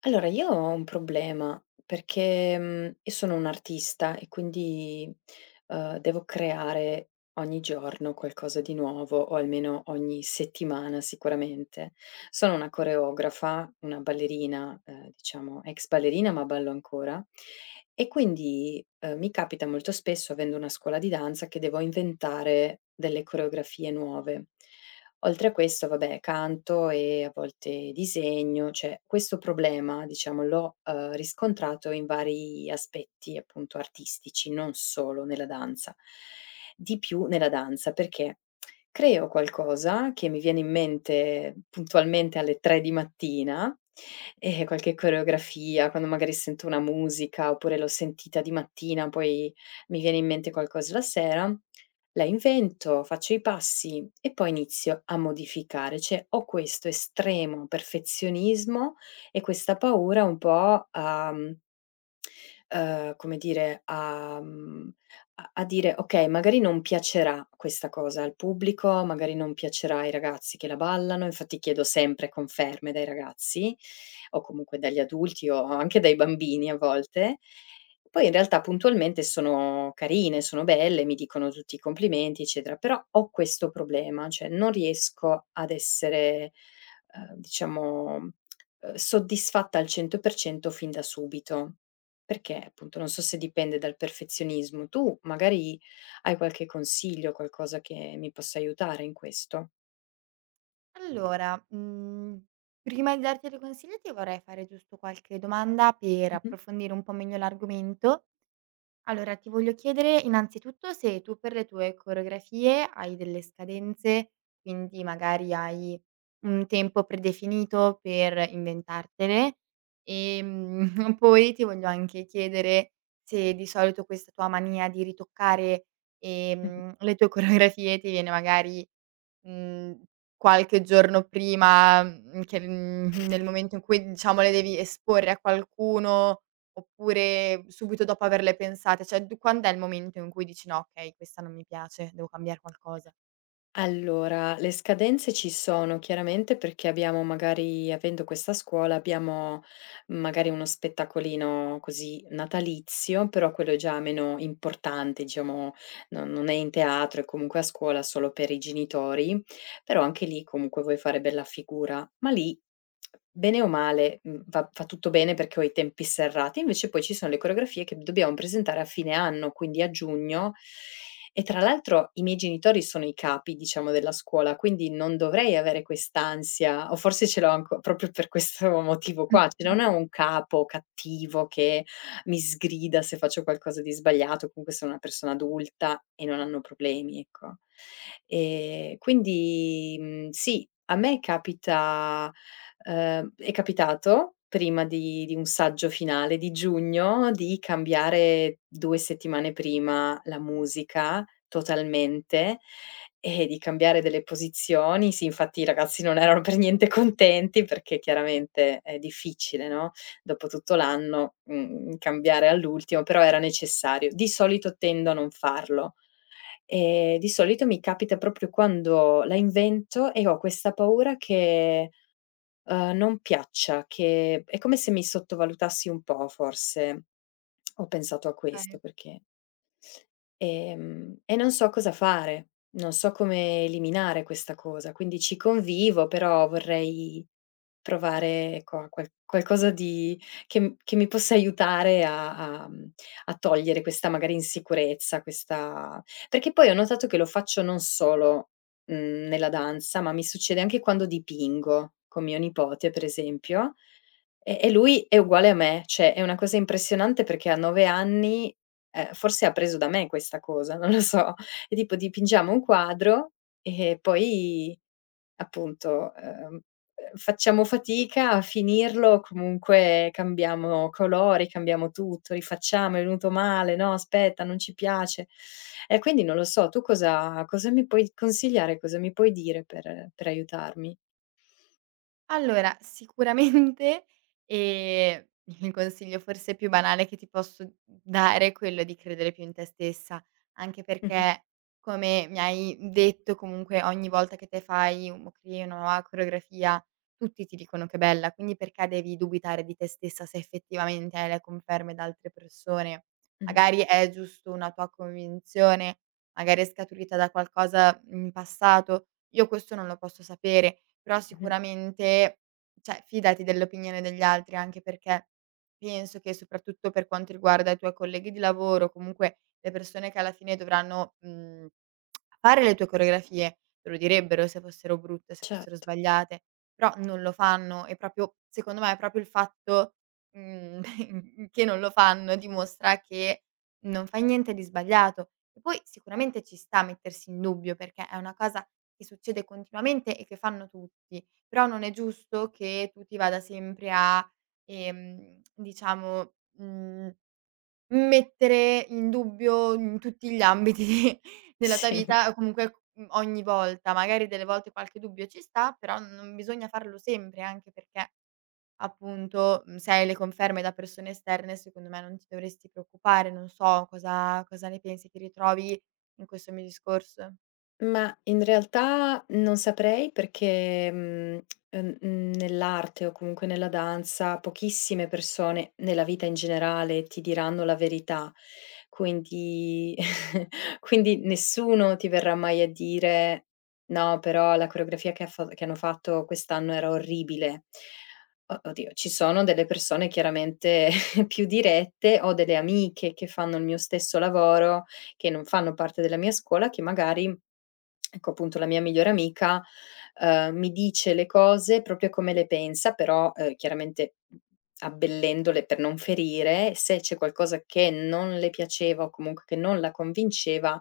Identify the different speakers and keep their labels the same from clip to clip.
Speaker 1: Allora, io ho un problema perché, io sono un'artista e quindi, devo creare ogni giorno qualcosa di nuovo o almeno ogni settimana sicuramente. Sono una coreografa, una ballerina, diciamo ex ballerina, ma ballo ancora e quindi, mi capita molto spesso, avendo una scuola di danza, che devo inventare delle coreografie nuove. Oltre a questo, vabbè, canto e a volte disegno, cioè questo problema, diciamo, l'ho, riscontrato in vari aspetti, appunto, artistici, non solo nella danza. Di più nella danza, perché creo qualcosa che mi viene in mente puntualmente alle 3 di mattina, qualche coreografia, quando magari sento una musica, oppure l'ho sentita di mattina, poi mi viene in mente qualcosa la sera la invento, faccio i passi e poi inizio a modificare. Cioè, ho questo estremo perfezionismo e questa paura un po' a come dire, a dire: "Okay, magari non piacerà questa cosa al pubblico, magari non piacerà ai ragazzi che la ballano", infatti chiedo sempre conferme dai ragazzi, o comunque dagli adulti o anche dai bambini a volte. Poi in realtà puntualmente sono carine, sono belle, mi dicono tutti i complimenti, eccetera, però ho questo problema, cioè non riesco ad essere, diciamo, soddisfatta al 100% fin da subito. Perché appunto non so se dipende dal perfezionismo. Tu magari hai qualche consiglio, qualcosa che mi possa aiutare in questo?
Speaker 2: Allora, prima di darti dei consigli ti vorrei fare giusto qualche domanda per
Speaker 1: Mh-mh.
Speaker 2: approfondire un po' meglio l'argomento. Allora, ti voglio chiedere innanzitutto se tu per le tue coreografie hai delle scadenze, quindi magari hai un tempo predefinito per inventartele. Poi ti voglio anche chiedere se di solito questa tua mania di ritoccare,
Speaker 1: Mh-mh.
Speaker 2: le tue coreografie ti viene magari Mhmm, qualche giorno prima, che nel momento in cui, diciamo, le devi esporre a qualcuno, oppure subito dopo averle pensate? Cioè, d quand'è il momento in cui dici: "No, okay, questa non mi piace, devo cambiare qualcosa"?
Speaker 1: Allora, le scadenze ci sono chiaramente perché abbiamo magari avendo questa scuola, abbiamo magari uno spettacolino così natalizio, però quello è già meno importante, diciamo, non è in teatro, è comunque a scuola solo per i genitori. Però anche lì comunque vuoi fare bella figura, ma lì bene o male, mhmm, va tutto bene perché ho i tempi serrati, invece poi ci sono le coreografie che dobbiamo presentare a fine anno, quindi a giugno e tra l'altro i miei genitori sono i capi, diciamo, della scuola, quindi non dovrei avere quest'ansia o forse ce l'ho anco proprio per questo motivo qua, cioè non è un capo cattivo che mi sgrida se faccio qualcosa di sbagliato, comunque sono una persona adulta e non hanno problemi, ecco. Quindi, mhmm, sì, a me capita è capitato prima di un saggio finale di giugno, di cambiare 2 settimane prima la musica totalmente e di cambiare delle posizioni. Sì, infatti i ragazzi non erano per niente contenti perché chiaramente è difficile, no, dopo tutto l'anno, mhmm, cambiare all'ultimo, però era necessario. Di solito tendo a non farlo. Di solito mi capita proprio quando la invento e ho questa paura che, non piaccia, che è come se mi sottovalutassi un po' forse. Ho pensato a
Speaker 2: Okay.
Speaker 1: questo perché e non so cosa fare, non so come eliminare questa cosa, quindi ci convivo, però vorrei trovare, ecco, a qualcosa di che mi possa aiutare a a togliere questa magari insicurezza, questa perché poi ho notato che lo faccio non solo, mhmm, nella danza, ma mi succede anche quando dipingo, con mio nipote per esempio, e lui è uguale a me, cioè è una cosa impressionante perché a 9 anni forse ha preso da me questa cosa, non lo so. E tipo dipingiamo un quadro e poi appunto, facciamo fatica a finirlo, comunque cambiamo colori, cambiamo tutto, rifacciamo, è venuto male, no aspetta, non ci piace. E quindi non lo so, tu cosa mi puoi consigliare, cosa mi puoi dire per aiutarmi?
Speaker 2: Allora, sicuramente, ehm, il consiglio forse più banale che ti posso dare è quello di credere più in te stessa, anche
Speaker 1: Mh-mh,
Speaker 2: perché, come mi hai detto, comunque ogni volta che te fai o crei una nuova coreografia, tutti ti dicono che è bella, quindi perché devi dubitare di te stessa se effettivamente hai le conferme da altre persone?
Speaker 1: mh-mh,
Speaker 2: Magari è giusto una tua convinzione, magari è scaturita da qualcosa in passato. Io questo non lo posso sapere, però
Speaker 1: mh-mh,
Speaker 2: sicuramente, cioè fidati dell'opinione degli altri, anche perché penso che soprattutto per quanto riguarda i tuoi colleghi di lavoro, comunque le persone che alla fine dovranno, mhmm fare le tue coreografie. Te lo direbbero se fossero brutte, se fossero
Speaker 1: certo,
Speaker 2: sbagliate, però non lo fanno e proprio secondo me, è proprio il fatto, mhmm, che non lo fanno dimostra che non fai niente di sbagliato. E poi sicuramente ci sta a mettersi in dubbio, perché è una cosa che succede continuamente e che fanno tutti, però non è giusto che tu ti vada sempre a, diciamo, mhmm mettere in dubbio in tutti gli ambiti della tua
Speaker 1: sì.
Speaker 2: vita o comunque, ogni volta. Magari delle volte qualche dubbio ci sta, però non bisogna farlo sempre, anche perché appunto, se hai le conferme da persone esterne secondo me non ti dovresti preoccupare. Non so cosa ne pensi, ti ritrovi in questo mio discorso?
Speaker 1: Ma in realtà non saprei perché, nell'arte o comunque nella danza pochissime persone, nella vita in generale, ti diranno la verità. Quindi quindi nessuno ti verrà mai a dire: "No, però la coreografia che ha fa che hanno fatto quest'anno era orribile." O oddio, ci sono delle persone chiaramente più dirette, ho delle amiche che fanno il mio stesso lavoro che non fanno parte della mia scuola, che magari ecco appunto la mia migliore amica, mi dice le cose proprio come le pensa, però, chiaramente abbellendole per non ferire. Se c'è qualcosa che non le piaceva o comunque che non la convinceva,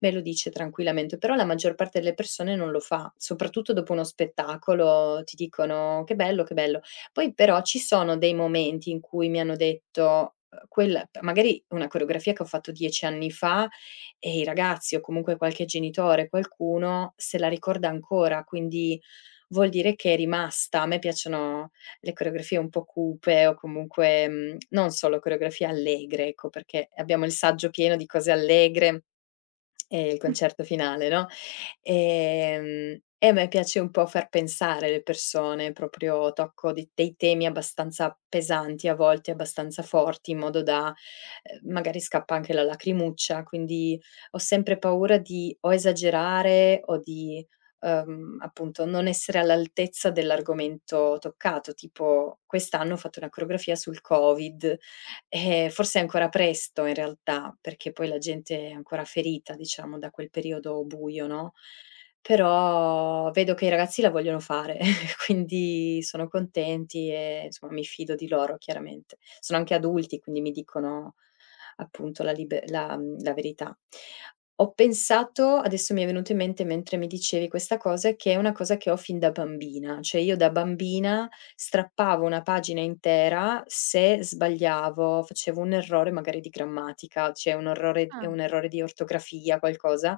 Speaker 1: me lo dice tranquillamente, però la maggior parte delle persone non lo fa, soprattutto dopo uno spettacolo ti dicono: "Che bello, che bello". Poi però ci sono dei momenti in cui mi hanno detto, quel magari una coreografia che ho fatto 10 anni fa e i ragazzi o comunque qualche genitore, qualcuno se la ricorda ancora, quindi vuol dire che è rimasta. A me piacciono le coreografie un po' cupe o comunque, mhmm, non solo coreografie allegre, ecco, perché abbiamo il saggio pieno di cose allegre il concerto finale, no, e a me piace un po' far pensare le persone, proprio tocco di dei temi abbastanza pesanti, a volte abbastanza forti, in modo da magari scappa anche la lacrimuccia, quindi ho sempre paura di o esagerare o di, appunto non essere all'altezza dell'argomento toccato, tipo quest'anno ho fatto una coreografia sul Covid. Forse è ancora presto in realtà, perché poi la gente è ancora ferita, diciamo, da quel periodo buio, no, però vedo che i ragazzi la vogliono fare, quindi sono contenti e insomma mi fido di loro chiaramente. Sono anche adulti, quindi mi dicono appunto la libe la mhmm, la verità. Ho pensato adesso mi è venuto in mente mentre mi dicevi questa cosa, che è una cosa che ho fin da bambina. Cioè io da bambina strappavo una pagina intera se sbagliavo, facevo un errore magari di grammatica, cioè
Speaker 2: Ah.
Speaker 1: un errore di ortografia, qualcosa,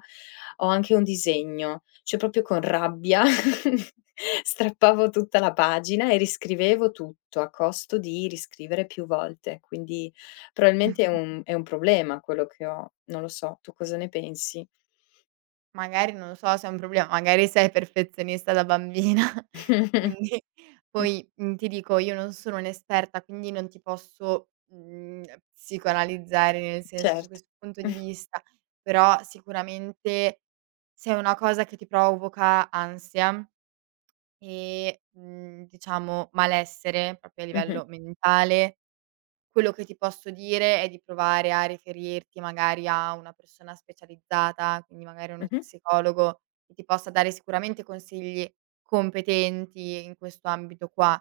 Speaker 1: o anche un disegno, cioè proprio con rabbia strappavo tutta la pagina e riscrivevo tutto a costo di riscrivere più volte. Quindi probabilmente è un problema quello che ho, non lo so, tu cosa ne pensi?
Speaker 2: Magari non lo so se è un problema, magari sei perfezionista da bambina, quindi poi, ti dico io non sono un'esperta, quindi non ti posso, psicoanalizzare nel senso su
Speaker 1: Certo.
Speaker 2: questo punto di vista, però sicuramente se è una cosa che ti provoca ansia e, diciamo malessere proprio a
Speaker 1: Mh-mh,
Speaker 2: livello mentale, quello che ti posso dire è di provare a riferirti magari a una persona specializzata, quindi magari uno
Speaker 1: mh-mh.
Speaker 2: psicologo che ti possa dare sicuramente consigli competenti in questo ambito qua.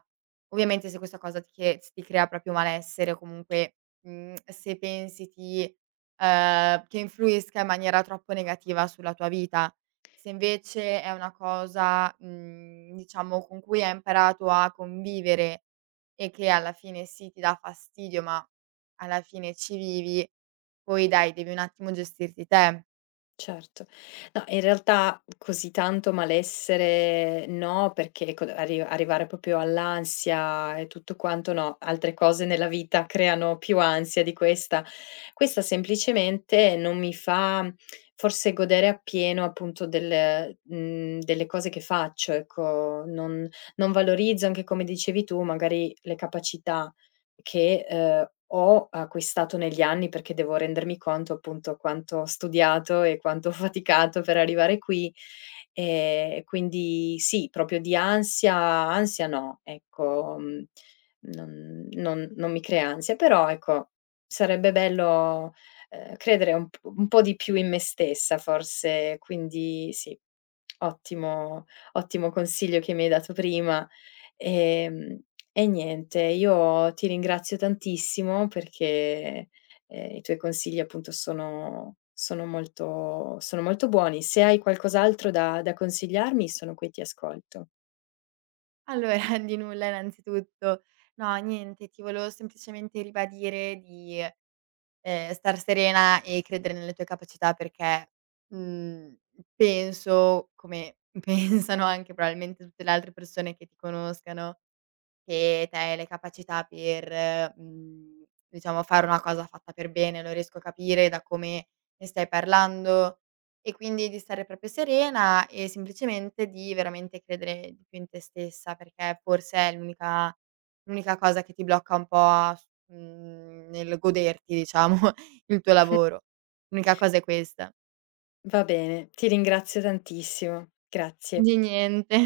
Speaker 2: Ovviamente se questa cosa ti che ti crea proprio malessere o comunque, se pensi ti che influisca in maniera troppo negativa sulla tua vita. Se invece è una cosa, diciamo con cui hai imparato a convivere e che alla fine sì, ti dà fastidio, ma alla fine ci vivi, poi dai, devi un attimo gestirti te.
Speaker 1: Certo. No, in realtà così tanto malessere no, perché ecco, arrivare proprio all'ansia e tutto quanto no, altre cose nella vita creano più ansia di questa. Questa semplicemente non mi fa forse godere appieno appunto del mhmm, delle cose che faccio, ecco, non non valorizzo anche come dicevi tu magari le capacità che, ho acquistato negli anni perché devo rendermi conto appunto quanto ho studiato e quanto ho faticato per arrivare qui. Quindi sì, proprio di ansia no, ecco, mhmm, non mi crea ansia, però ecco, sarebbe bello, credere un po' di più in me stessa forse, quindi sì, ottimo ottimo consiglio che mi hai dato prima. Ehm e niente, io ti ringrazio tantissimo perché, i tuoi consigli appunto sono molto buoni. Se hai qualcos'altro da consigliarmi sono qui e ti ascolto.
Speaker 2: Allora, di nulla innanzitutto. No, niente, ti volevo semplicemente ribadire di, star serena e credere nelle tue capacità perché, mhmm, penso, come pensano anche probabilmente tutte le altre persone che ti conoscano, che te hai le capacità per, diciamo fare una cosa fatta per bene, lo riesco a capire da come ne stai parlando, e quindi di stare proprio serena e semplicemente di veramente credere di più in te stessa, perché forse è l'unica l'unica cosa che ti blocca un po' a s nel goderti diciamo il tuo lavoro. L'unica cosa è questa.
Speaker 1: Va bene, ti ringrazio tantissimo. Grazie.
Speaker 2: Di niente.